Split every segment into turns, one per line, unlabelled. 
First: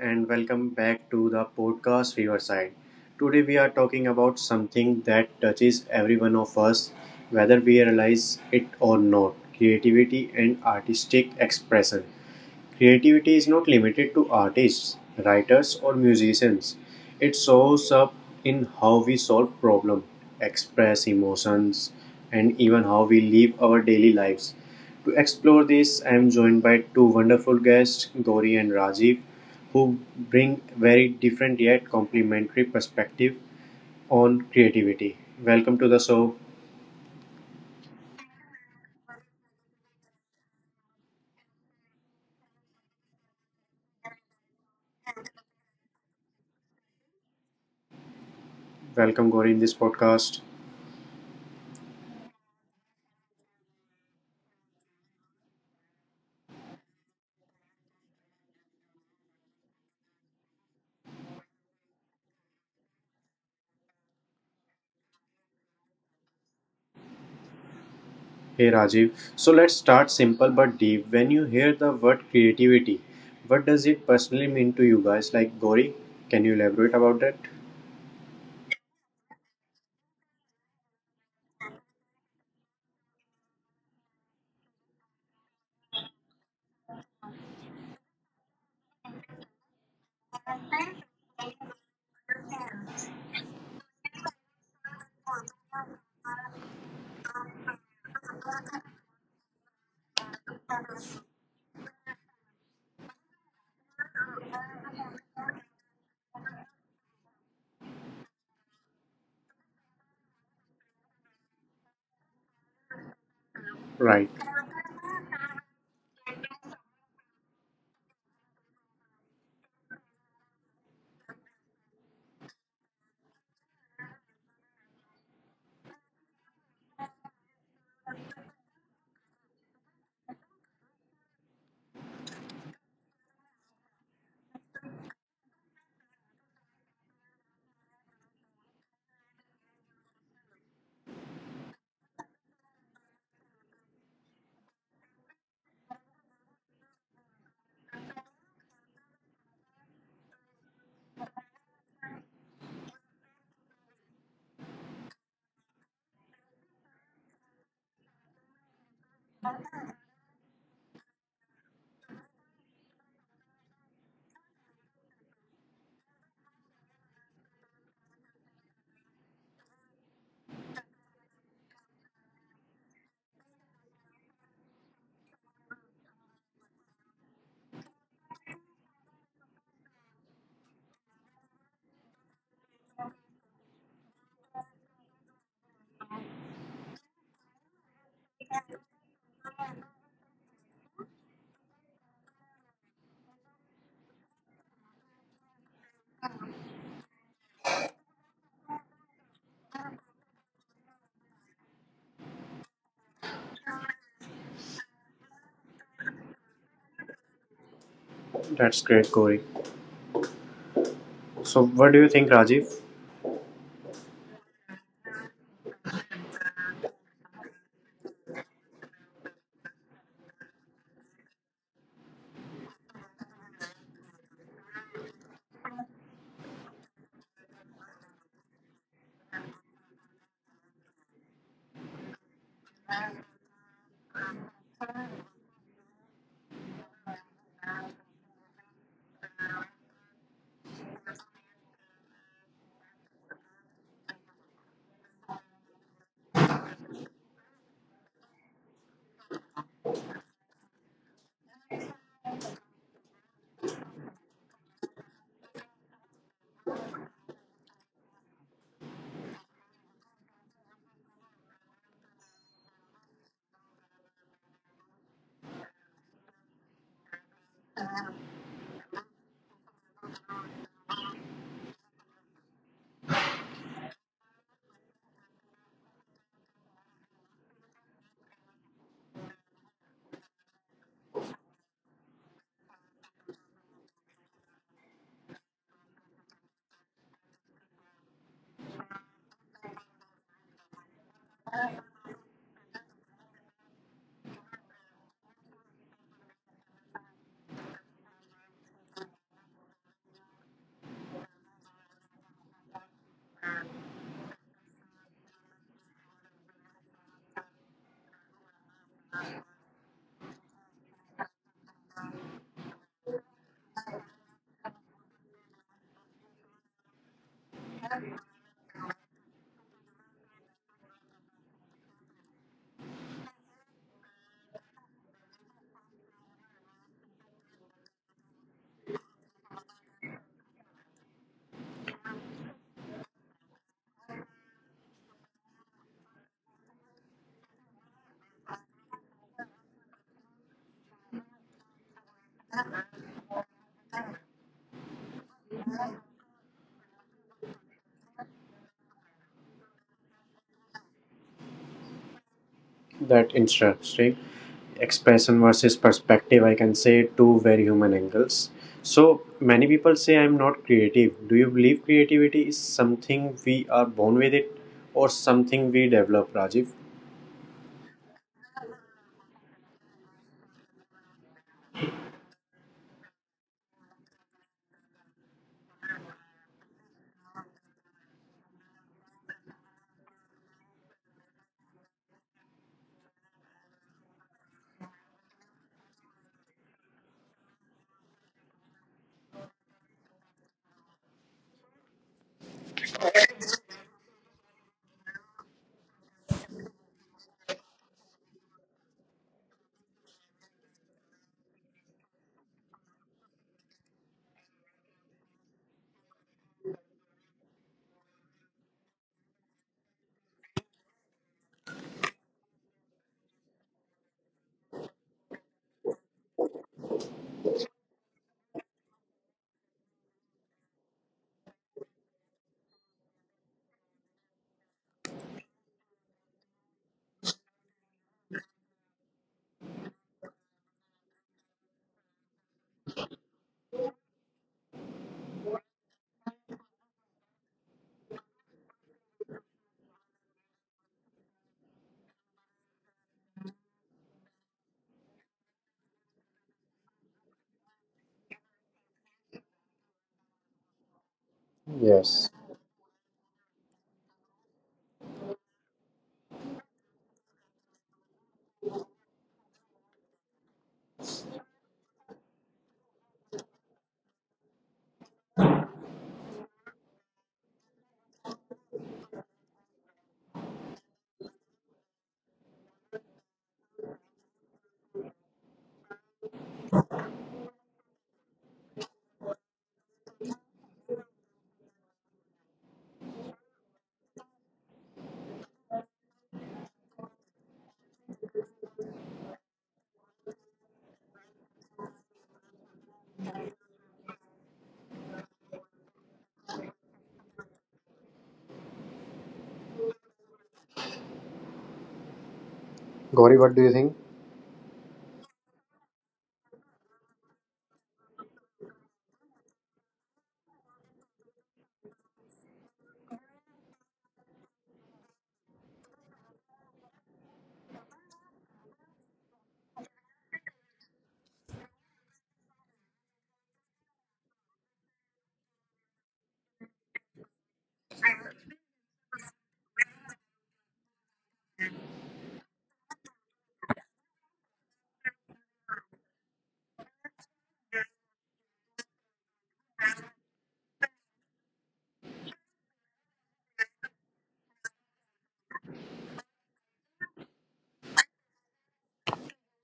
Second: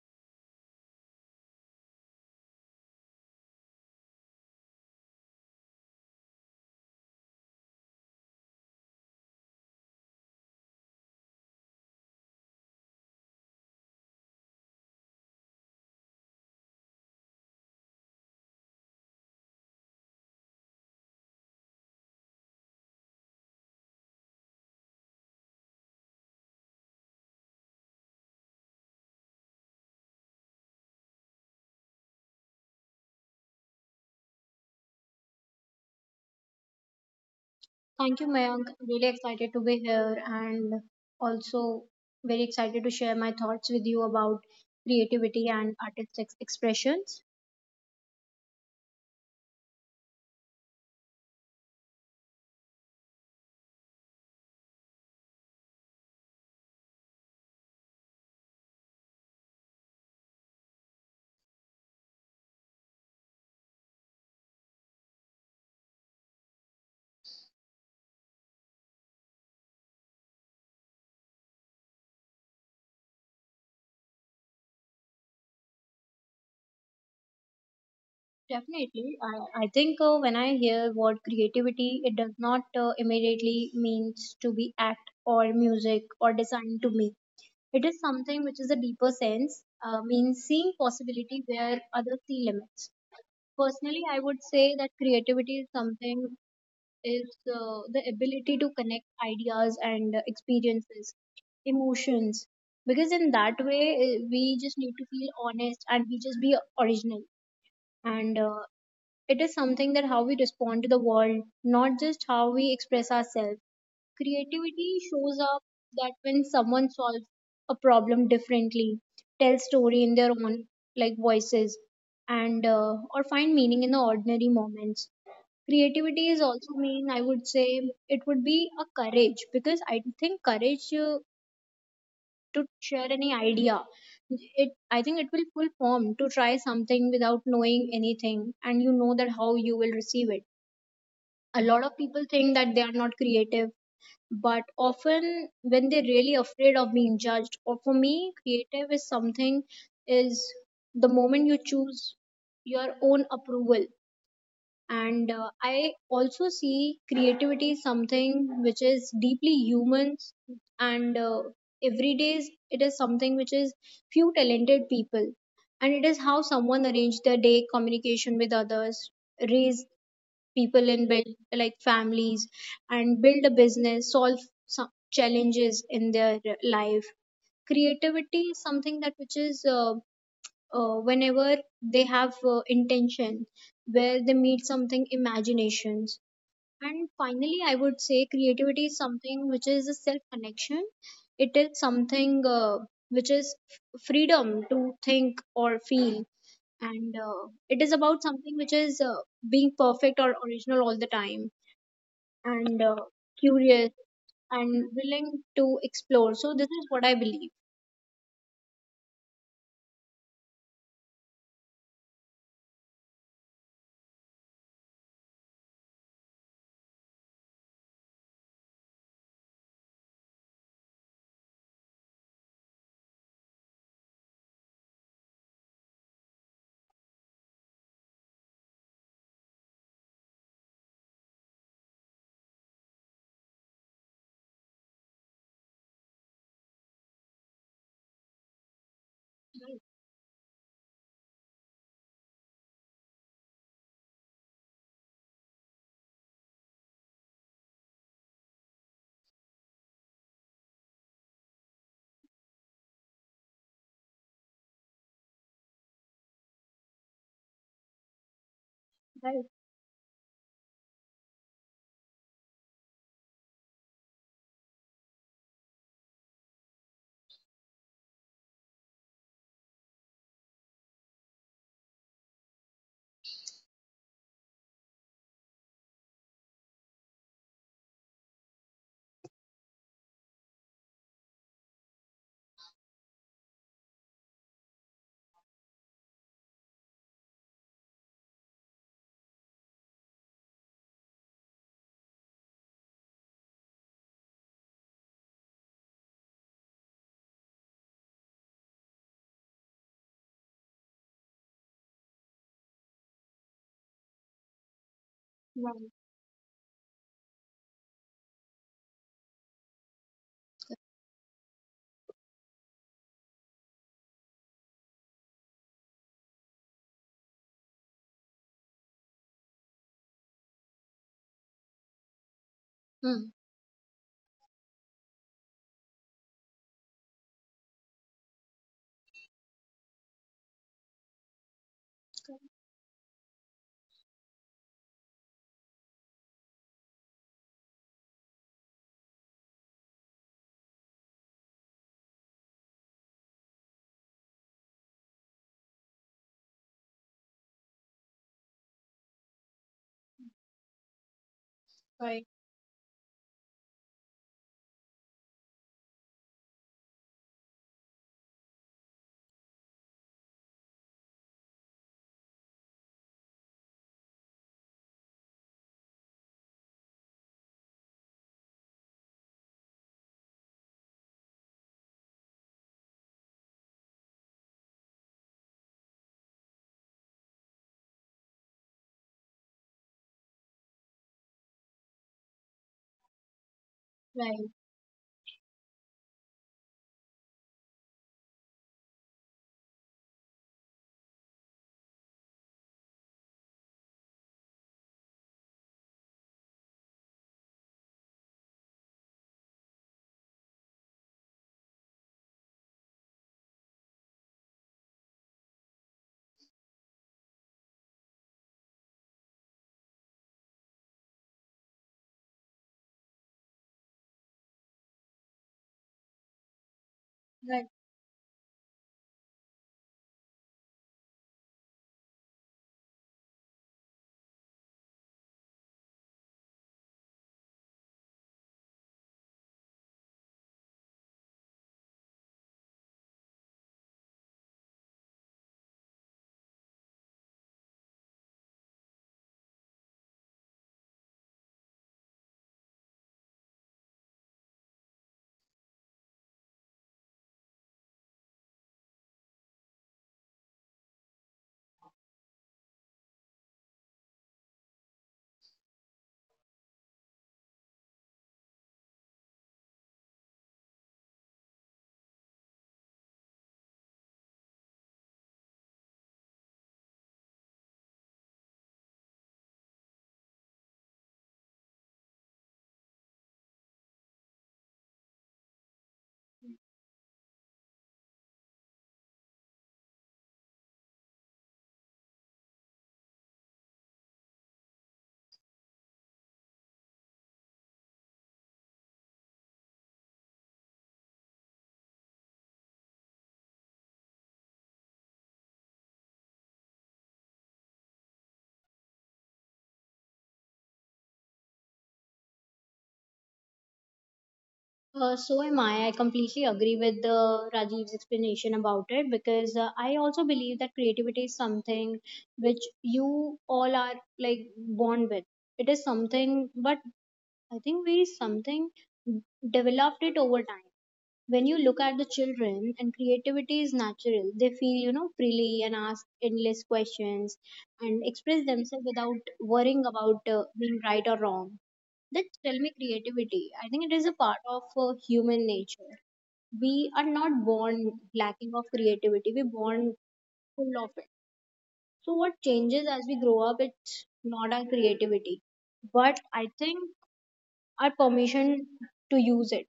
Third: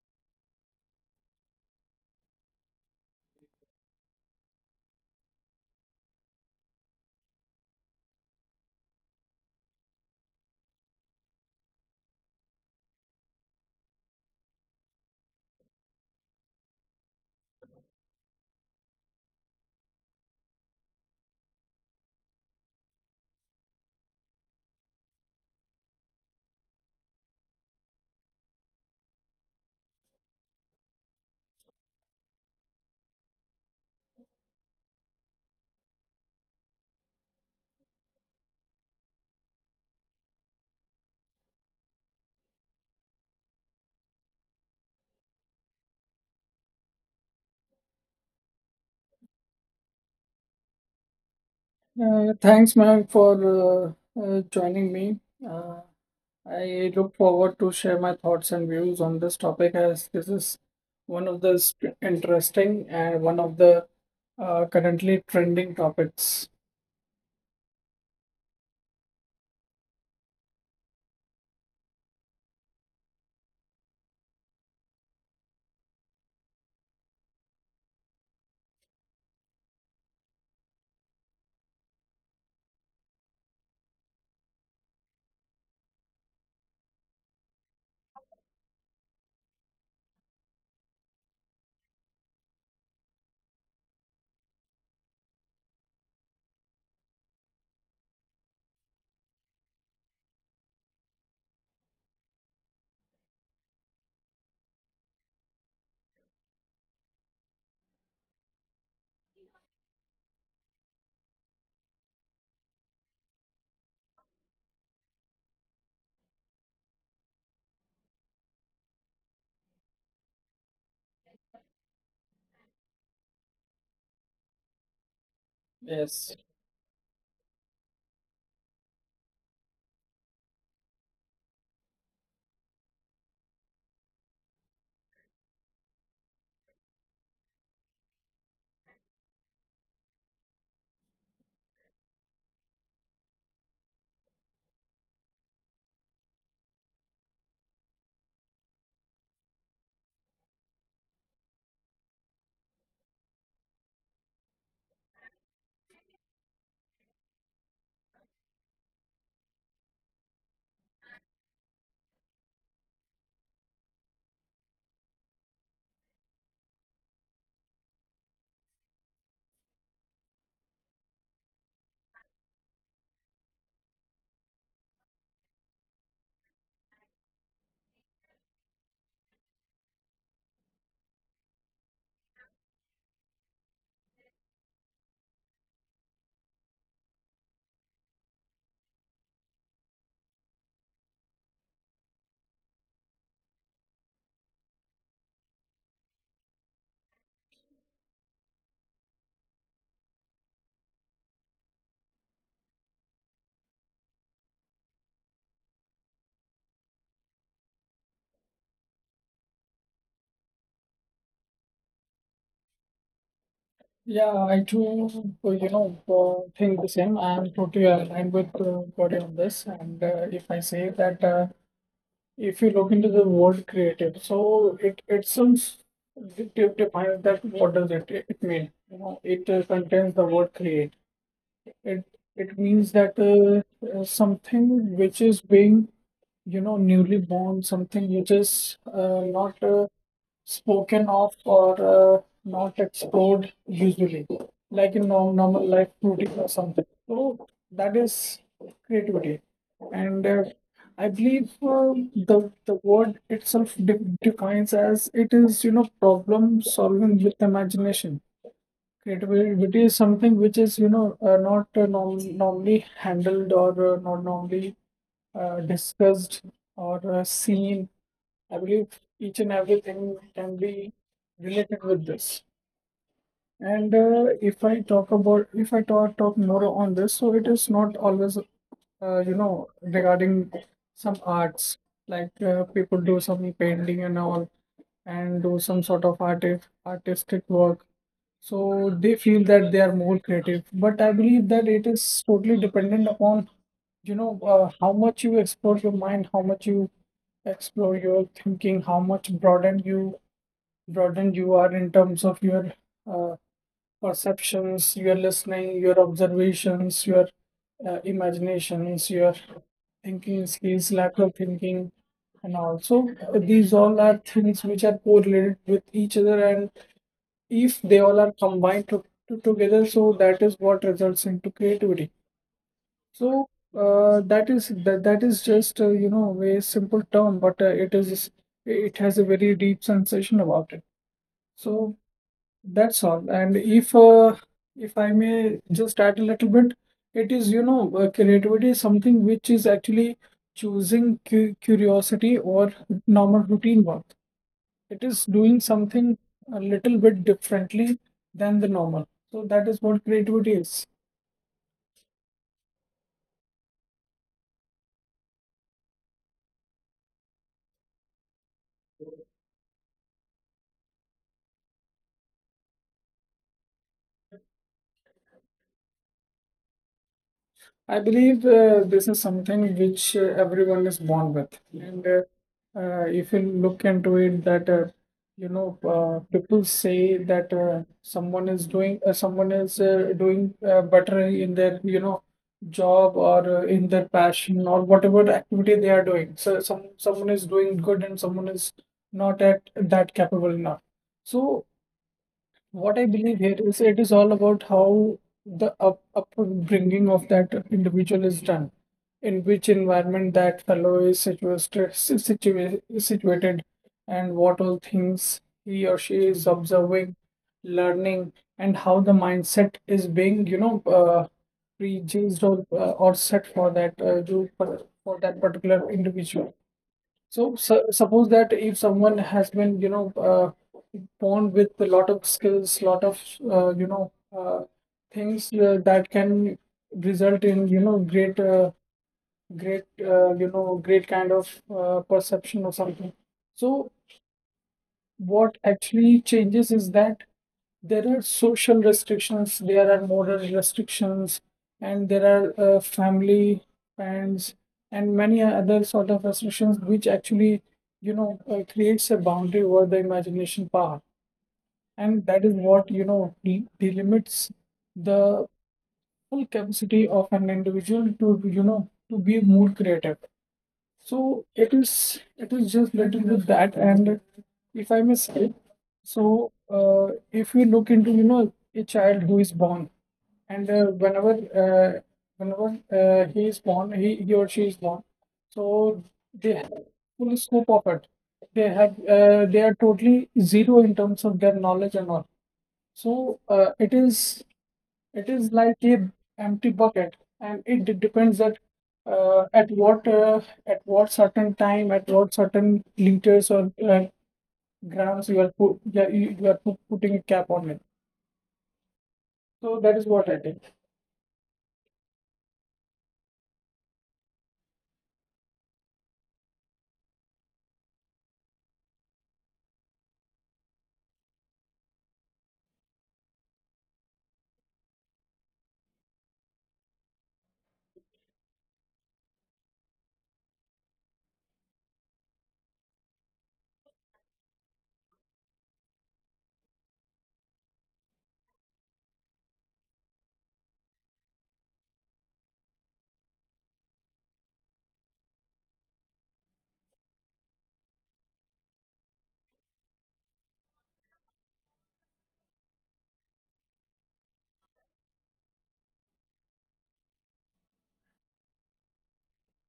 and welcome back to the podcast Riverside. Today, we are talking about something that touches every one of us, whether we realize it or not, creativity and artistic expression. Creativity is not limited to artists, writers, or musicians. It shows up in how we solve problems, express emotions, and even how we live our daily lives. To explore this, I am joined by two wonderful guests, Gauri and Rajiv, who bring very different yet complementary perspective on creativity. Welcome to the show.
Thank you, Mayank. Really excited to be here and also very excited to share my thoughts with you about creativity and artistic expressions.
Welcome, Gauri, in this podcast.
Thanks, ma'am, for joining me. Uh, I look forward to share my thoughts and views on this topic as this is one of the interesting and one of the currently trending topics.
Hey Rajiv, so let's start simple but deep. When you hear the word creativity, what does it personally mean to you guys? Like Gauri, can you elaborate about that?
Definitely. I think when I hear word creativity, it does not immediately means to be act or music or design to me. It is something which is a deeper sense, means seeing possibility where others see limits. Personally, I would say that creativity is something is the ability to connect ideas and experiences, emotions. Because in that way, we just need to feel honest and we just be original. And It is something that how we respond to the world, not just how we express ourselves.
Right,
Creativity shows up that when someone solves a problem differently, tells story in their own like voices, and or find meaning in the ordinary moments. Creativity
Yes.
is also mean, I would say it would be a courage, because I think courage to share any idea, it, I think it will full form to try something without knowing anything and you know that how you will receive it. A lot of people think that they are not creative, but often when they're really afraid of being judged. Or for me, creative is something, is the moment you choose your own approval. And I also see creativity is something which is deeply human, and every it is something which is few talented people, and it is how someone arrange their day, communication with others, raise people in, build like families, and build a business, solve some challenges in their life. Creativity is something that which is whenever they have intention, where they meet something imaginations. And finally I would say creativity is something which is a self connection. It is something, which is freedom to think or feel, and it is about something which is being perfect or original all the time, and curious and willing to explore. So this is what I believe.
that's great, Gauri. So, what do you think, Rajiv?
Yeah, I too, think the same. I am totally aligned with Gauri on this. And if I say that If you look into the word creative, so it seems define that what does it mean? You know, it contains the word create. It it means that something which is being you know newly born, something which is not
Right.
spoken of or not explored usually, like in normal life routine or something. So that is creativity, and I believe the word itself defines as it is you know problem solving with imagination.
Right.
Creativity is something which is you know not norm- normally handled or not normally discussed or seen. I believe each and everything can be related with this. And if I talk about, if I talk more on this, so it is not always, regarding some arts, like people do some painting and all, and do some sort of artistic work. So they feel that they are more creative. But I believe that it is totally dependent upon, how much you explore your mind, how much you explore your thinking, how much broadened you are in terms of your uh, perceptions, your listening,
Right.
your observations, your imaginations, your thinking skills, lateral thinking, and also these all are things which are correlated with each other. And if they all are combined together, so that is what results into creativity.
Hmm.
So that is just a simple term, but it is it has a very deep sensation about it. So that's all. And if I may just add a little bit, it is, creativity is something which is actually choosing cu curiosity or normal routine work. It is doing something a little bit differently than the normal. So that is what creativity is.
Right.
That interesting expression versus perspective, I can say two very human angles. So, many people say I'm not creative. Do you believe creativity is something we are born with it or something we develop, Rajiv?
I believe this is something which everyone is born with, and if you look into it, that people say that someone is doing better in their you know job or in their passion or whatever activity they are doing. So someone is doing good and someone is not at that capable enough. So what I believe here is it is all about how the up upbringing of that individual is done, in which environment that fellow is situated, and what all things he or she is observing, learning, and how the mindset is being, prejudged or set for that for that particular individual. So,
Right.
su suppose that if someone has been, born with a lot of skills, lot of, uh, you know, uh, things that can result in, you know, great kind of perception or something. So, what actually changes is that there are social restrictions, there are moral restrictions, and there are family, friends, and many other sort of restrictions which actually, creates a boundary over the imagination power, and
Yes.
that is what you know delimits the full capacity of an individual to you know to be more creative. So it is just little with that. And if I may say, so if we look into you know a child who is born and whenever whenever he is born, he or she is born, so they have full scope of it. They have they are totally zero in terms of their knowledge and all. So it is like a empty bucket, and it depends that uh, at what uh, at what certain time, at what certain liters or grams you are put, yeah, you are putting a cap on it. So that is what I it is.
Gauri, what do you think?
So am I. I completely agree with Rajiv's explanation about it, because I also believe that creativity is something which you all are like born with. It is something, but I think we something developed it over time. When you look at the children and creativity is natural, they feel you know freely and ask endless questions and express themselves without worrying about being right or wrong. That tell me creativity. I think it is a part of human nature. We are not born lacking of creativity. We're born full of it. So what changes as we grow up? It's not our creativity, but I think our permission to use it.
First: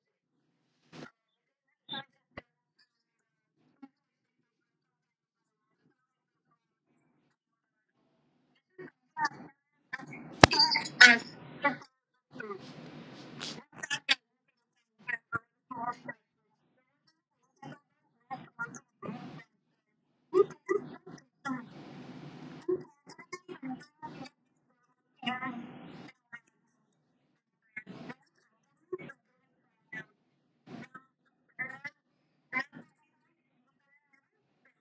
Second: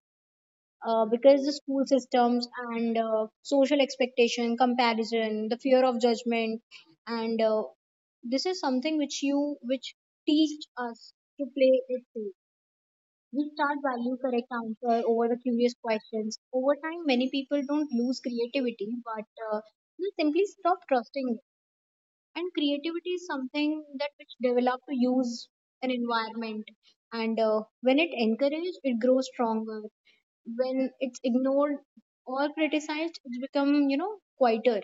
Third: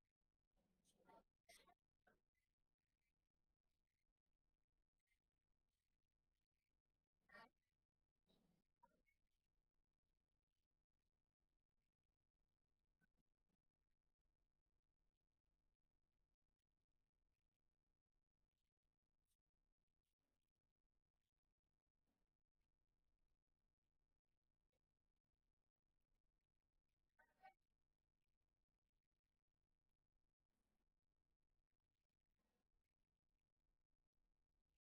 Because the school systems and social expectation, comparison, the fear of judgment, and this is something which you which teach us to play it too. We start value correct answer over the curious questions. Over time, many people don't lose creativity, but uh, they simply stop trusting it. And creativity is something that which develop to use an environment. And when it encouraged, it grows stronger. When it's ignored or criticized, it's become you know quieter.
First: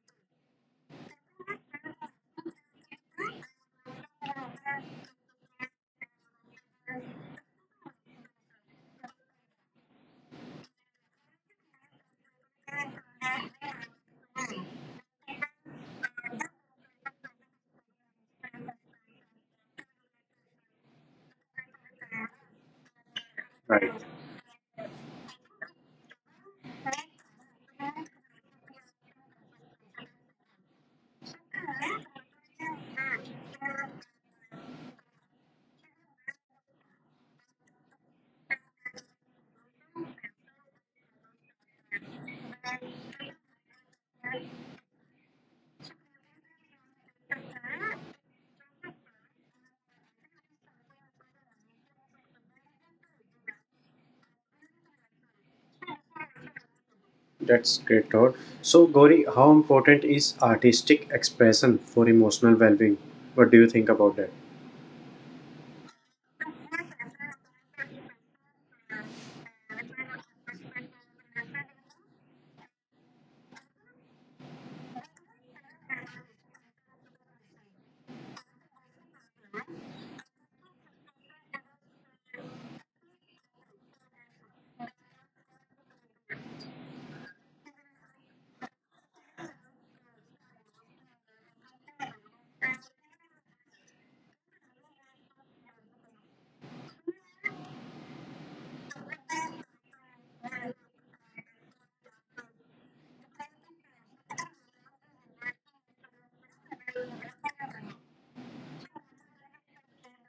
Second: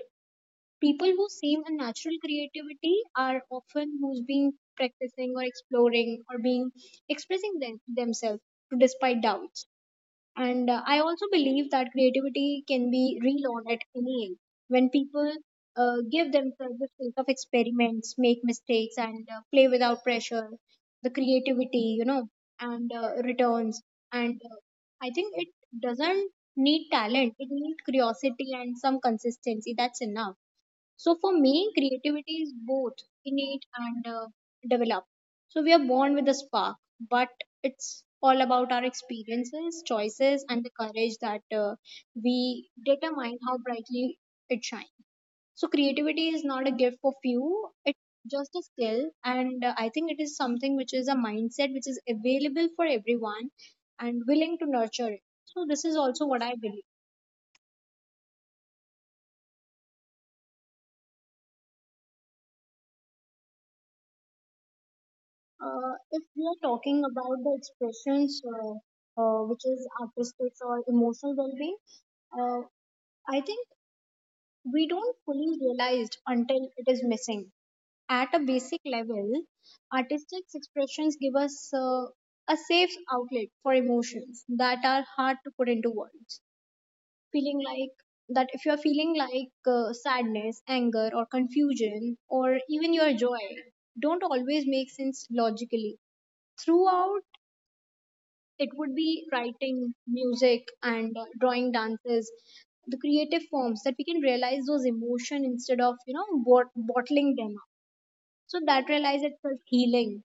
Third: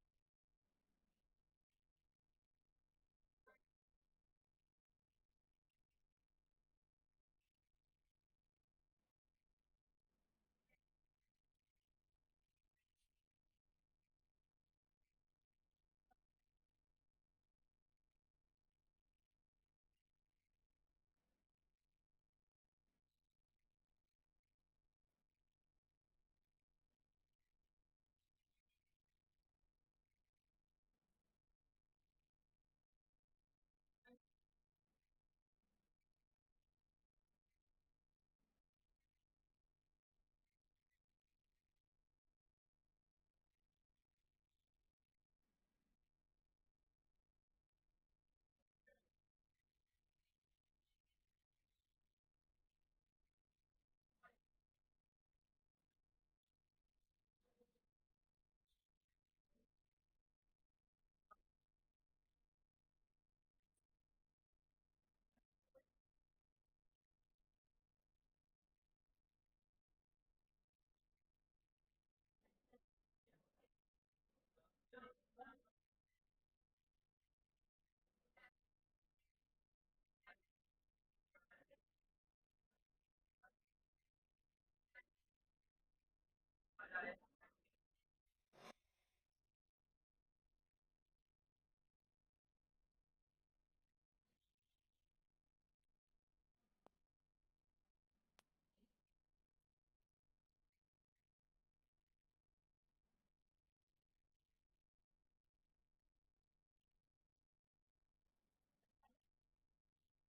People who seem a natural creativity are often who's been practicing or exploring or being expressing themselves despite doubts. And I also believe that creativity can be relearned at any age. When people give themselves the space of experiments, make mistakes, and play without pressure, the creativity, you know, and returns.
Right.
And I think it doesn't need talent, it needs curiosity and some consistency. That's enough. So for me, creativity is both innate and developed. So we are born with a spark, but it's all about our experiences, choices, and the courage that we determine how brightly it shines. So creativity is not a gift for few; it's just a skill, and I think it is something which is a mindset which is available for everyone and willing to nurture it. So this is also what I believe.
That's great thought. So, Gauri, how important is artistic expression for emotional well-being? What do you think about that?
If we are talking about the expressions, which is artistic or emotional well-being, uh, I think we don't fully realize until it is missing. At a basic level, artistic expressions give us a safe outlet for emotions that are hard to put into words. Feeling like that if you are feeling like sadness, anger, or confusion, or even your joy, don't always make sense logically. Throughout, it would be writing, music, and drawing dances, the creative forms that we can realize those emotion instead of you know bottling them up. So that realize itself healing,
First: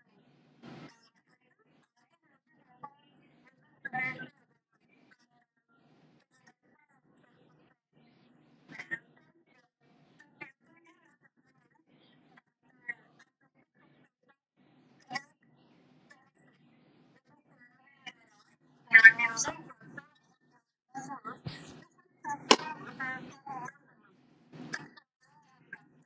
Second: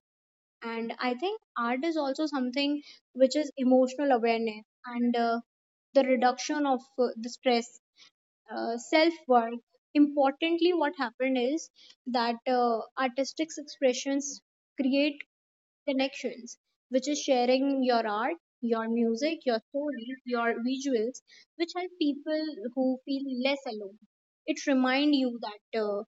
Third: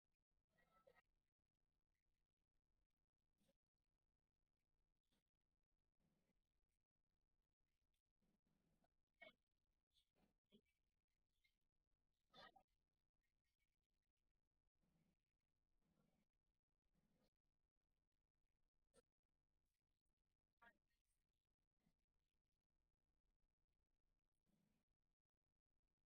and I think art is also something which is emotional awareness and the reduction of the stress, self work. Importantly, what happened is that artistic expressions create connections, which is sharing your art, your music, your stories, your visuals, which help people who feel less alone. It reminds you that uh,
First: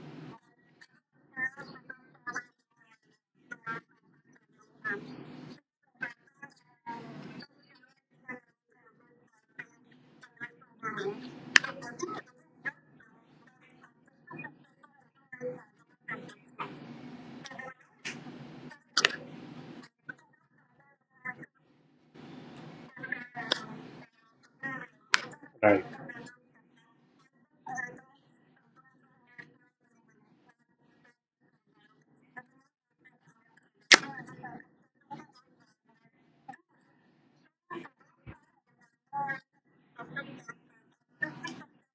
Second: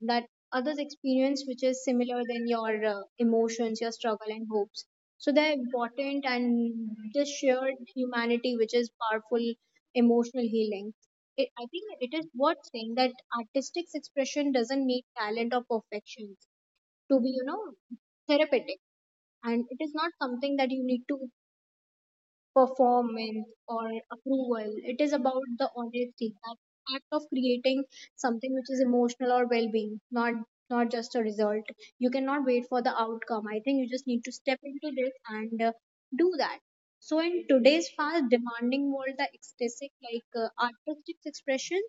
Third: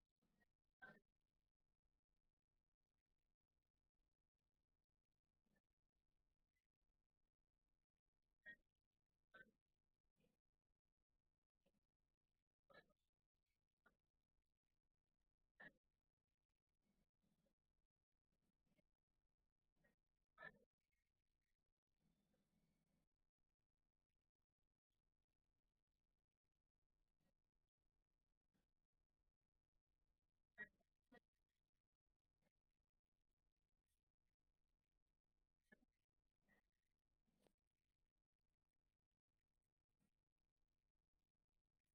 that others' experience, which is similar than your emotions, your struggle and hopes. So they're important and this shared humanity, which is powerful emotional healing. It, I think it is worth saying that artistic expression doesn't need talent or perfection to be, you know, therapeutic, and it is not something that you need to perform in or approval. It is about the
Right.
honesty that act of creating something which is emotional or well-being, not not just a result. You cannot wait for the outcome. I think you just need to step into this, and do that. So in today's fast demanding world, the ecstatic like artistic expression,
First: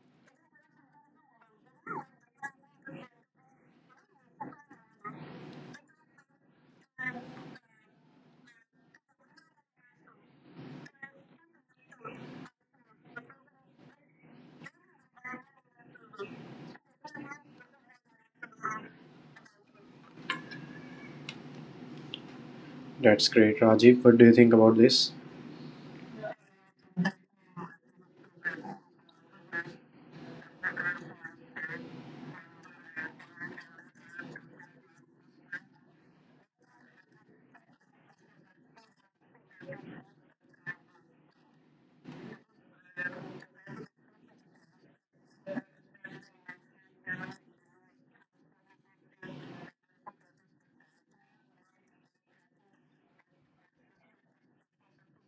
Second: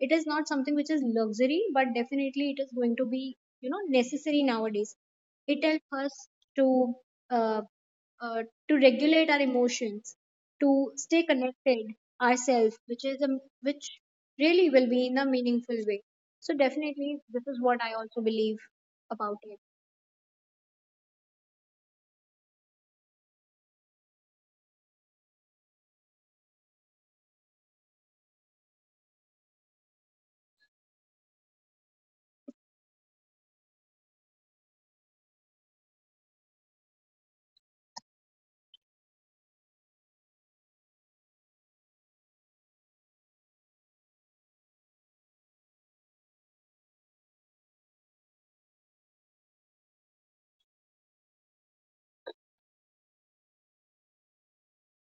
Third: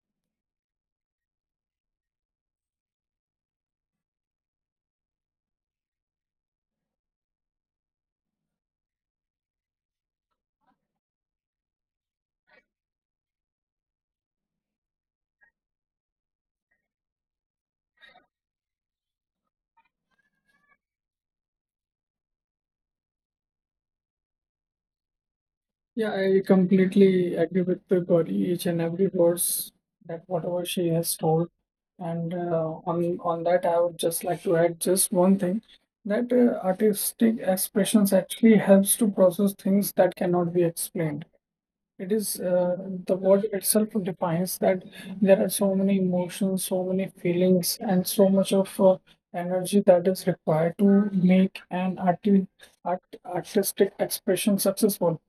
it is not something which is luxury, but definitely it is going to be you know necessary nowadays. It helps us to uh, uh, to regulate our emotions, to stay connected ourselves, which is a, which really will be in a meaningful way. So definitely, this is what I also believe about it.
That's great, Rajiv. What do you think about this?
Yeah, I completely agree with the Gauri, each and every words that whatever she has told. And on that, I would just like to add just one thing that artistic expressions actually helps to process things that cannot be explained. It is the word itself defines that there are so many emotions, so many feelings, and so much of energy that is required to make artistic expression successful.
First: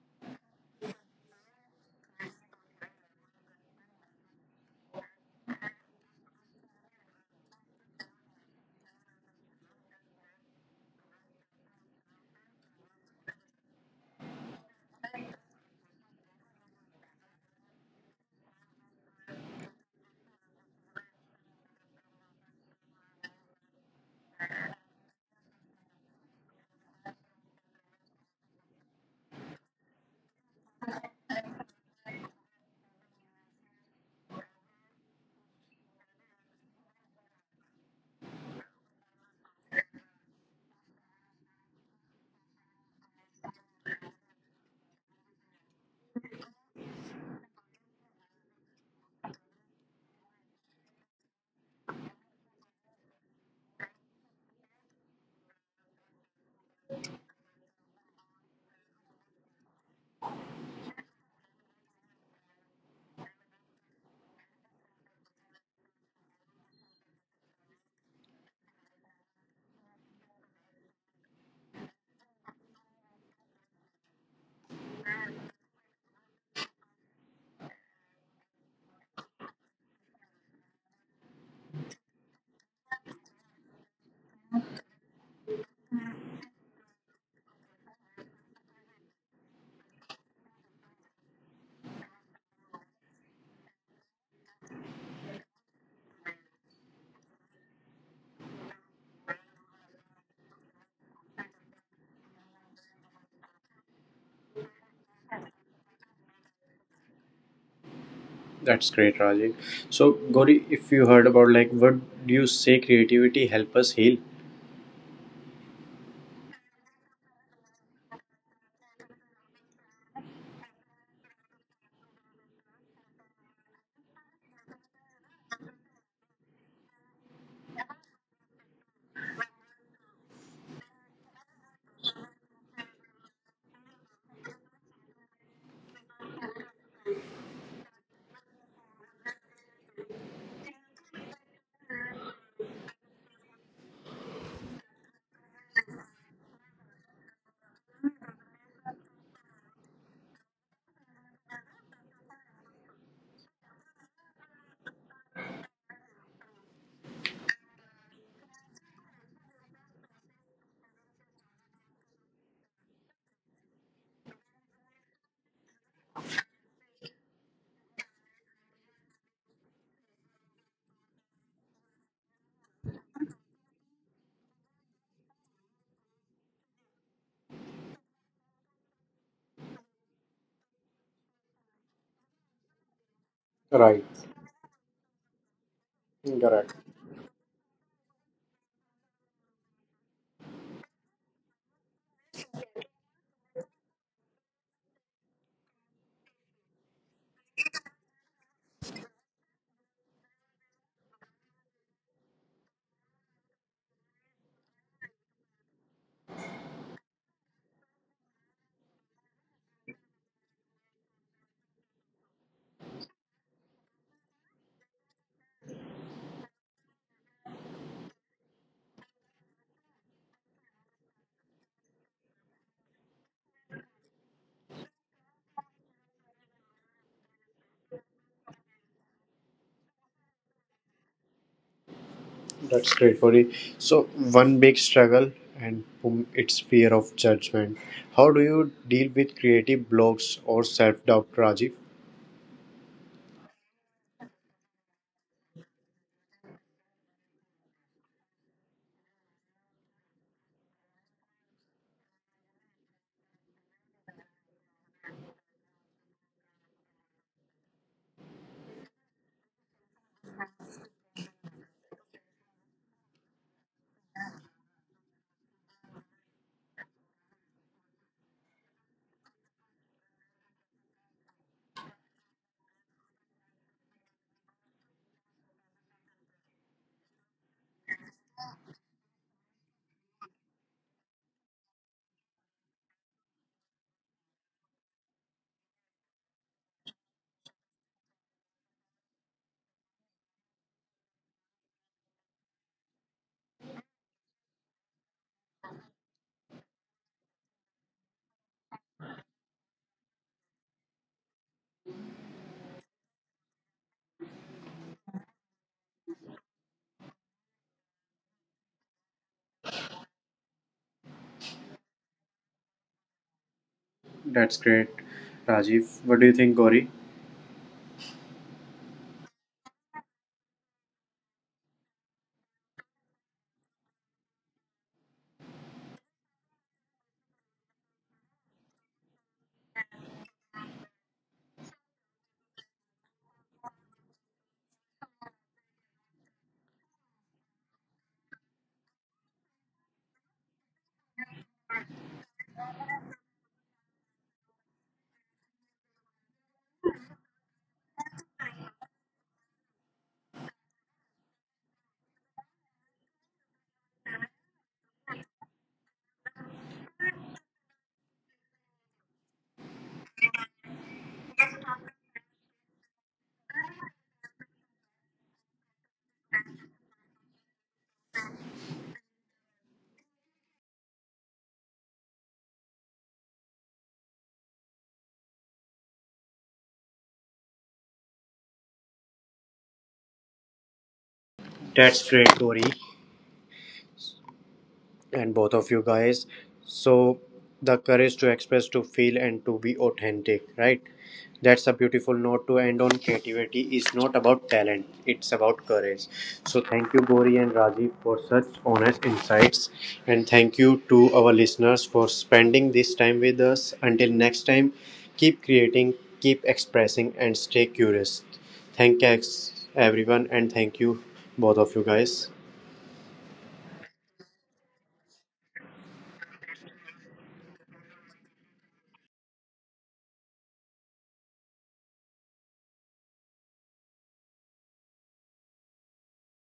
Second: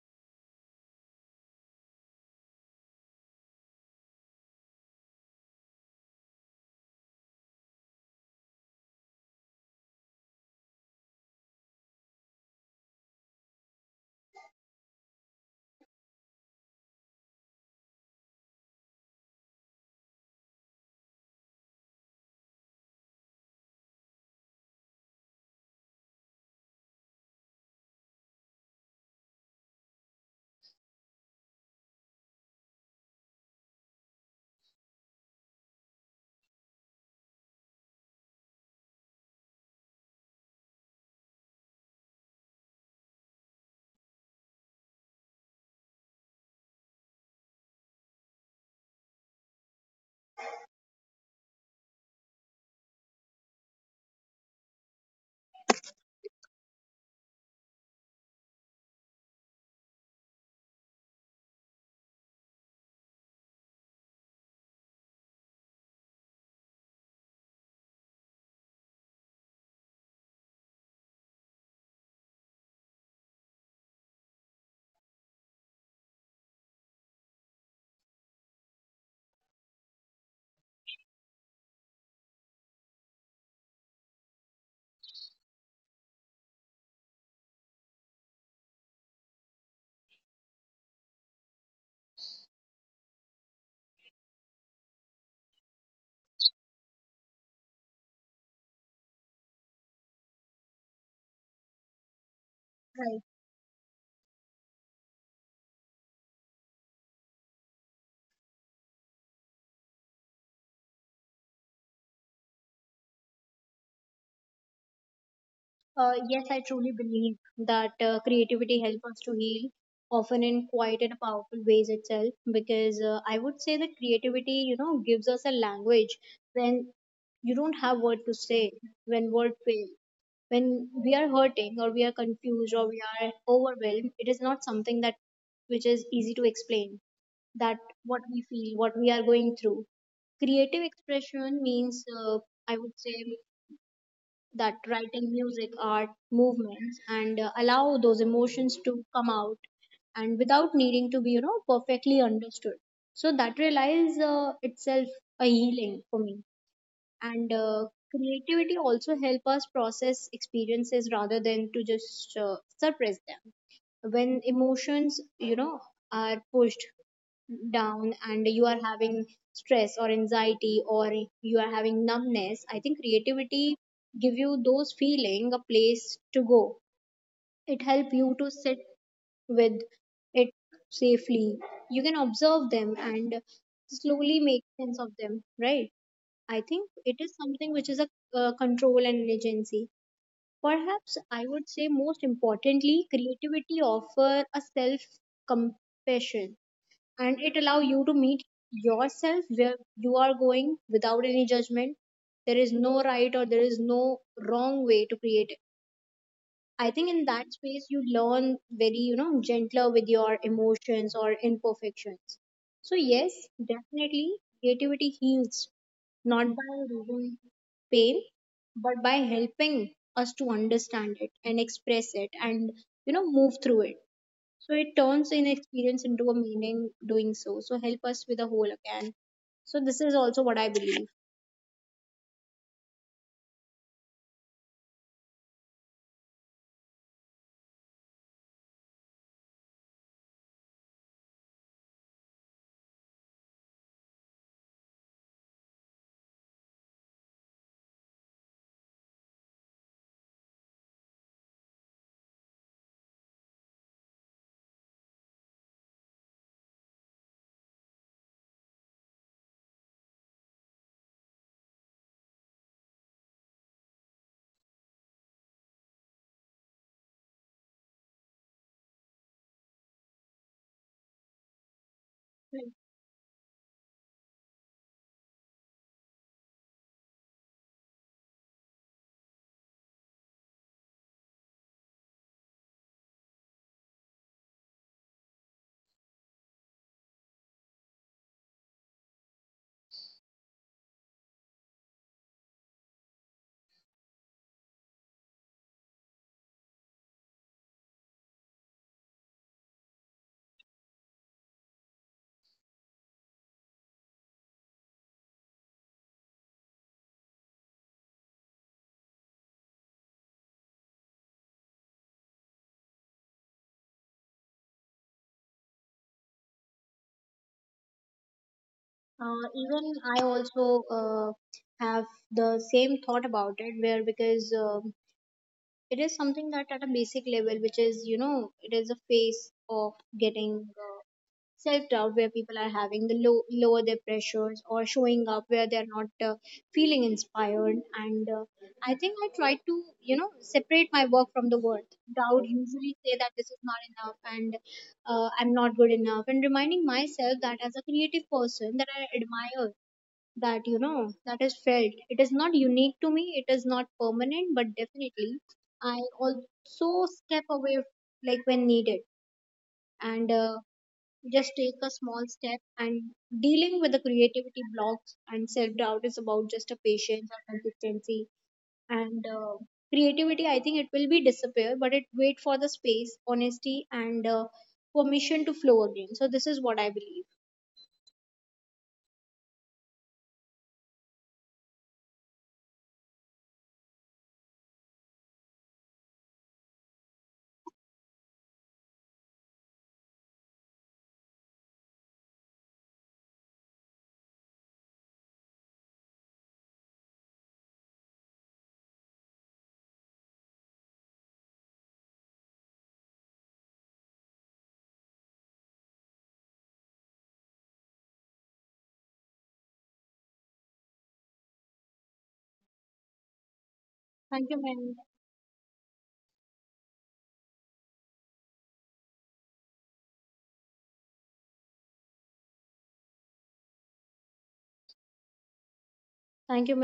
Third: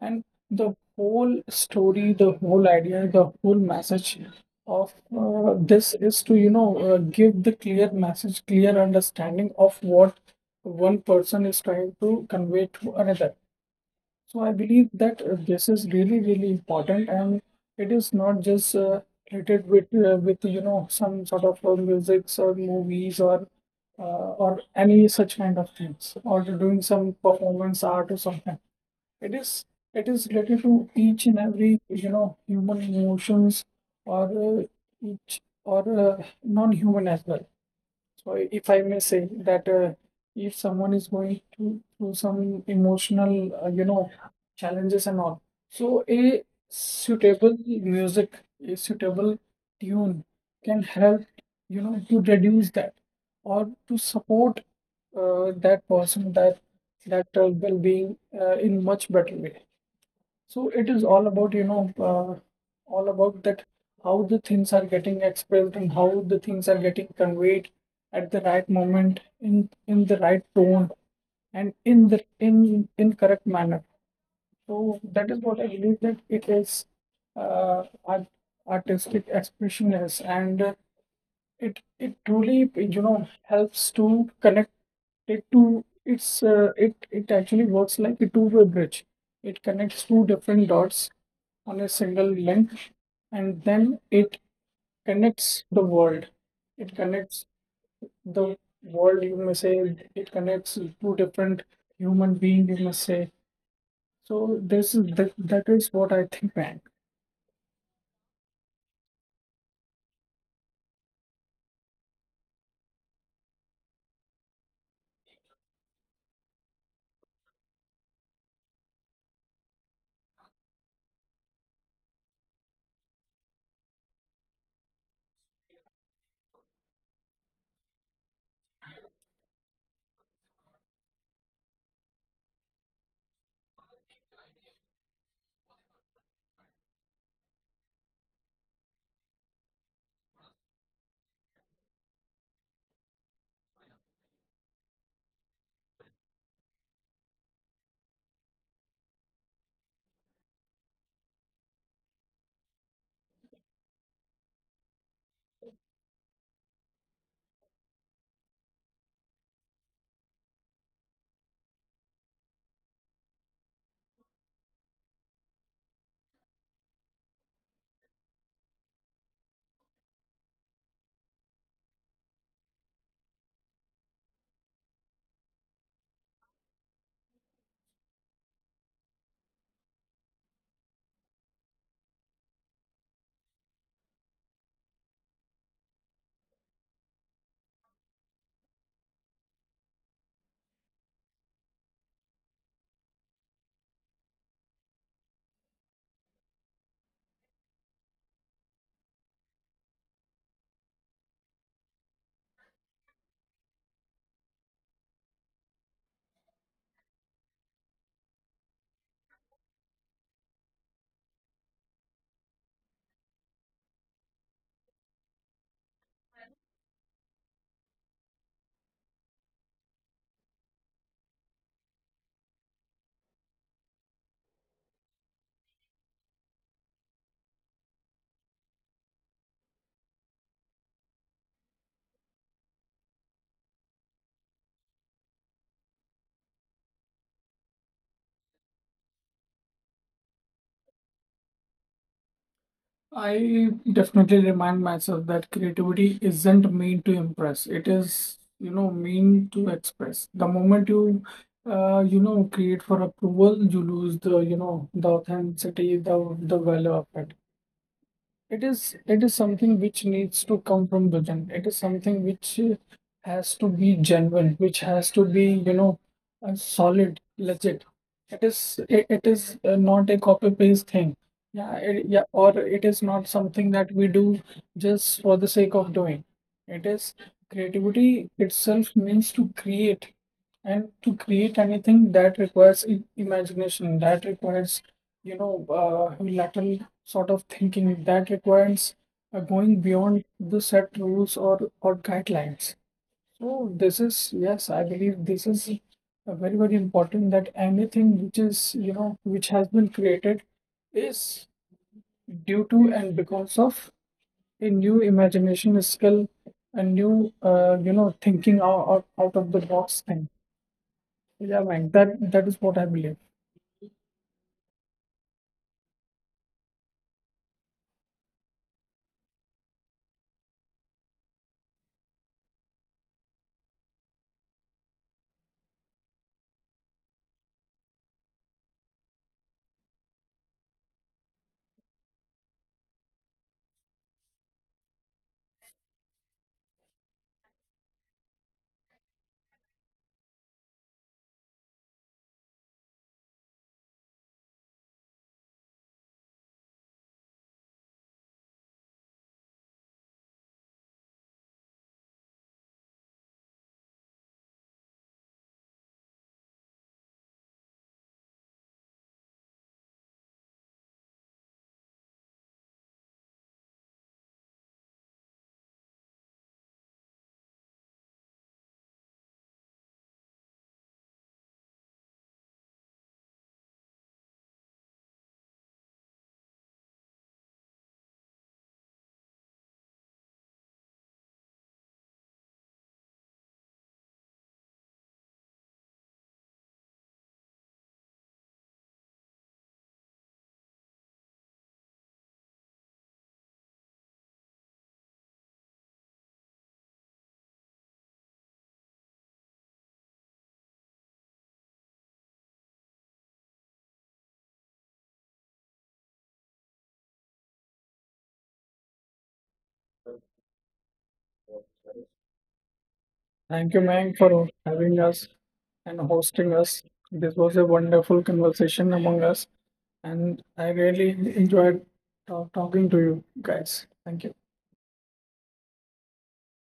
And the whole story, the whole idea, the whole message of this is to, give the clear message, clear understanding of what one person is trying to convey to another. So I believe that this is really, really important, and it is not just related with you know some sort of musics or movies or any such kind of things, or to doing some performance art or something. It is it is related to each and every you know human emotions or each or non-human as well. So if I may say that if someone is going to through some emotional, challenges and all, so a suitable music, a suitable tune can help, you know, to reduce that or to support that that well-being in much better way. So it is all about, all about that how the things are getting expressed and how the things are getting conveyed at the right moment in the right tone and in the in correct manner. So that is what I believe that it is uh, art, artistic expression is and. It it truly you know helps to connect it it actually works like a two-way bridge. It connects two different dots on a single link, and then it connects the world. It connects the world, you may say. It connects two different human beings, you must say.
Right.
So that is what I think, man.
That's great, Rajiv. So, Gauri, if you heard about like, what do you say creativity help us heal?
Yes, I truly believe that creativity helps us to heal, often in quite and powerful ways itself. Because I would say that creativity, you know, gives us a language when you don't have word to say, when word fails. When we are hurting or we are confused or we are overwhelmed, it is not something that which is easy to explain. That what we feel, what we are going through. Creative expression means, I would say, that writing music, art, movements, and allow those emotions to come out and without needing to be, you know, perfectly understood. So that relies itself a healing for me. And Creativity also help us process experiences rather than to just suppress them. When emotions, you know, are pushed down and you are having stress or anxiety or you are having numbness, I think creativity give you those feeling a place to go. It help you to sit with it safely. You can observe them and
Right.
slowly make sense of them, right? I
Correct.
think it is something which is a control and agency. Perhaps I would say most importantly creativity offer a self compassion, and it allow you to meet yourself where you are going without any judgment. There is no right or there is no wrong way to create it. I think in that space you learn very you know gentler with your emotions or imperfections. So yes, definitely, creativity heals, not by removing pain, but by helping us to understand it and express it and you know move through it. So it turns inexperience into a meaning doing so. So help us with the whole again. So this is also what I believe.
That's great, Gauri. So, one big struggle and boom, it's fear of judgment. How do you deal with creative blocks or self-doubt, Rajiv?
I definitely remind myself that creativity isn't meant to impress. It is, you know, mean to express. The moment you, create for approval, you lose the, you know, the authenticity, the value of it. It is it is something which needs to come from within. It is something which has to be genuine, which has to be you know a solid, legit. It is not a copy paste thing. Yeah, yeah, or it is not something that we do just for the sake of doing. It is creativity itself means to create, and to create anything that requires imagination, that requires lateral sort of thinking, that requires going beyond the set rules or guidelines. So this is, yes, I believe this is very, very important, that anything which is, you know, which has been created is due to and because of a new imagination skill, a new, thinking out of the box thing. Yeah, man, that is what I believe.
That's great, Rajiv. What do you think, Gauri?
Even I also have the same thought about it, where because it is something that at a basic level, which is you know, it is a phase of getting self doubt, where people are having the lower their pressures or showing up where they're not feeling inspired, and I think I try to you know separate my work from the worth doubt, usually say that this is not enough and I'm not good enough and reminding myself that as a creative person that I admire, that you know that is felt, it is not unique to me, it is not permanent. But definitely I also step away like when needed, and just take a small step. And dealing with the creativity blocks and self doubt is about just a patience and consistency, and creativity I think it will be disappear, but it wait for the space honesty and permission to flow again. So this is what I believe.
That's great, Gauri, and both of you guys. So, the courage to express, to feel, and to be authentic, right? That's a beautiful note to end on. Creativity is not about talent, it's about courage. So, thank you, Gori and Rajiv, for such honest insights. And thank you to our listeners for spending this time with us. Until next time, keep creating, keep expressing, and stay curious. Thank you, everyone, and thank you, both of you guys.
Thank you, Mang,
Thank you,
for
ma'am.
having us and hosting us. This was a wonderful conversation among us, and I really enjoyed talking to you guys. Thank you.
Thank you.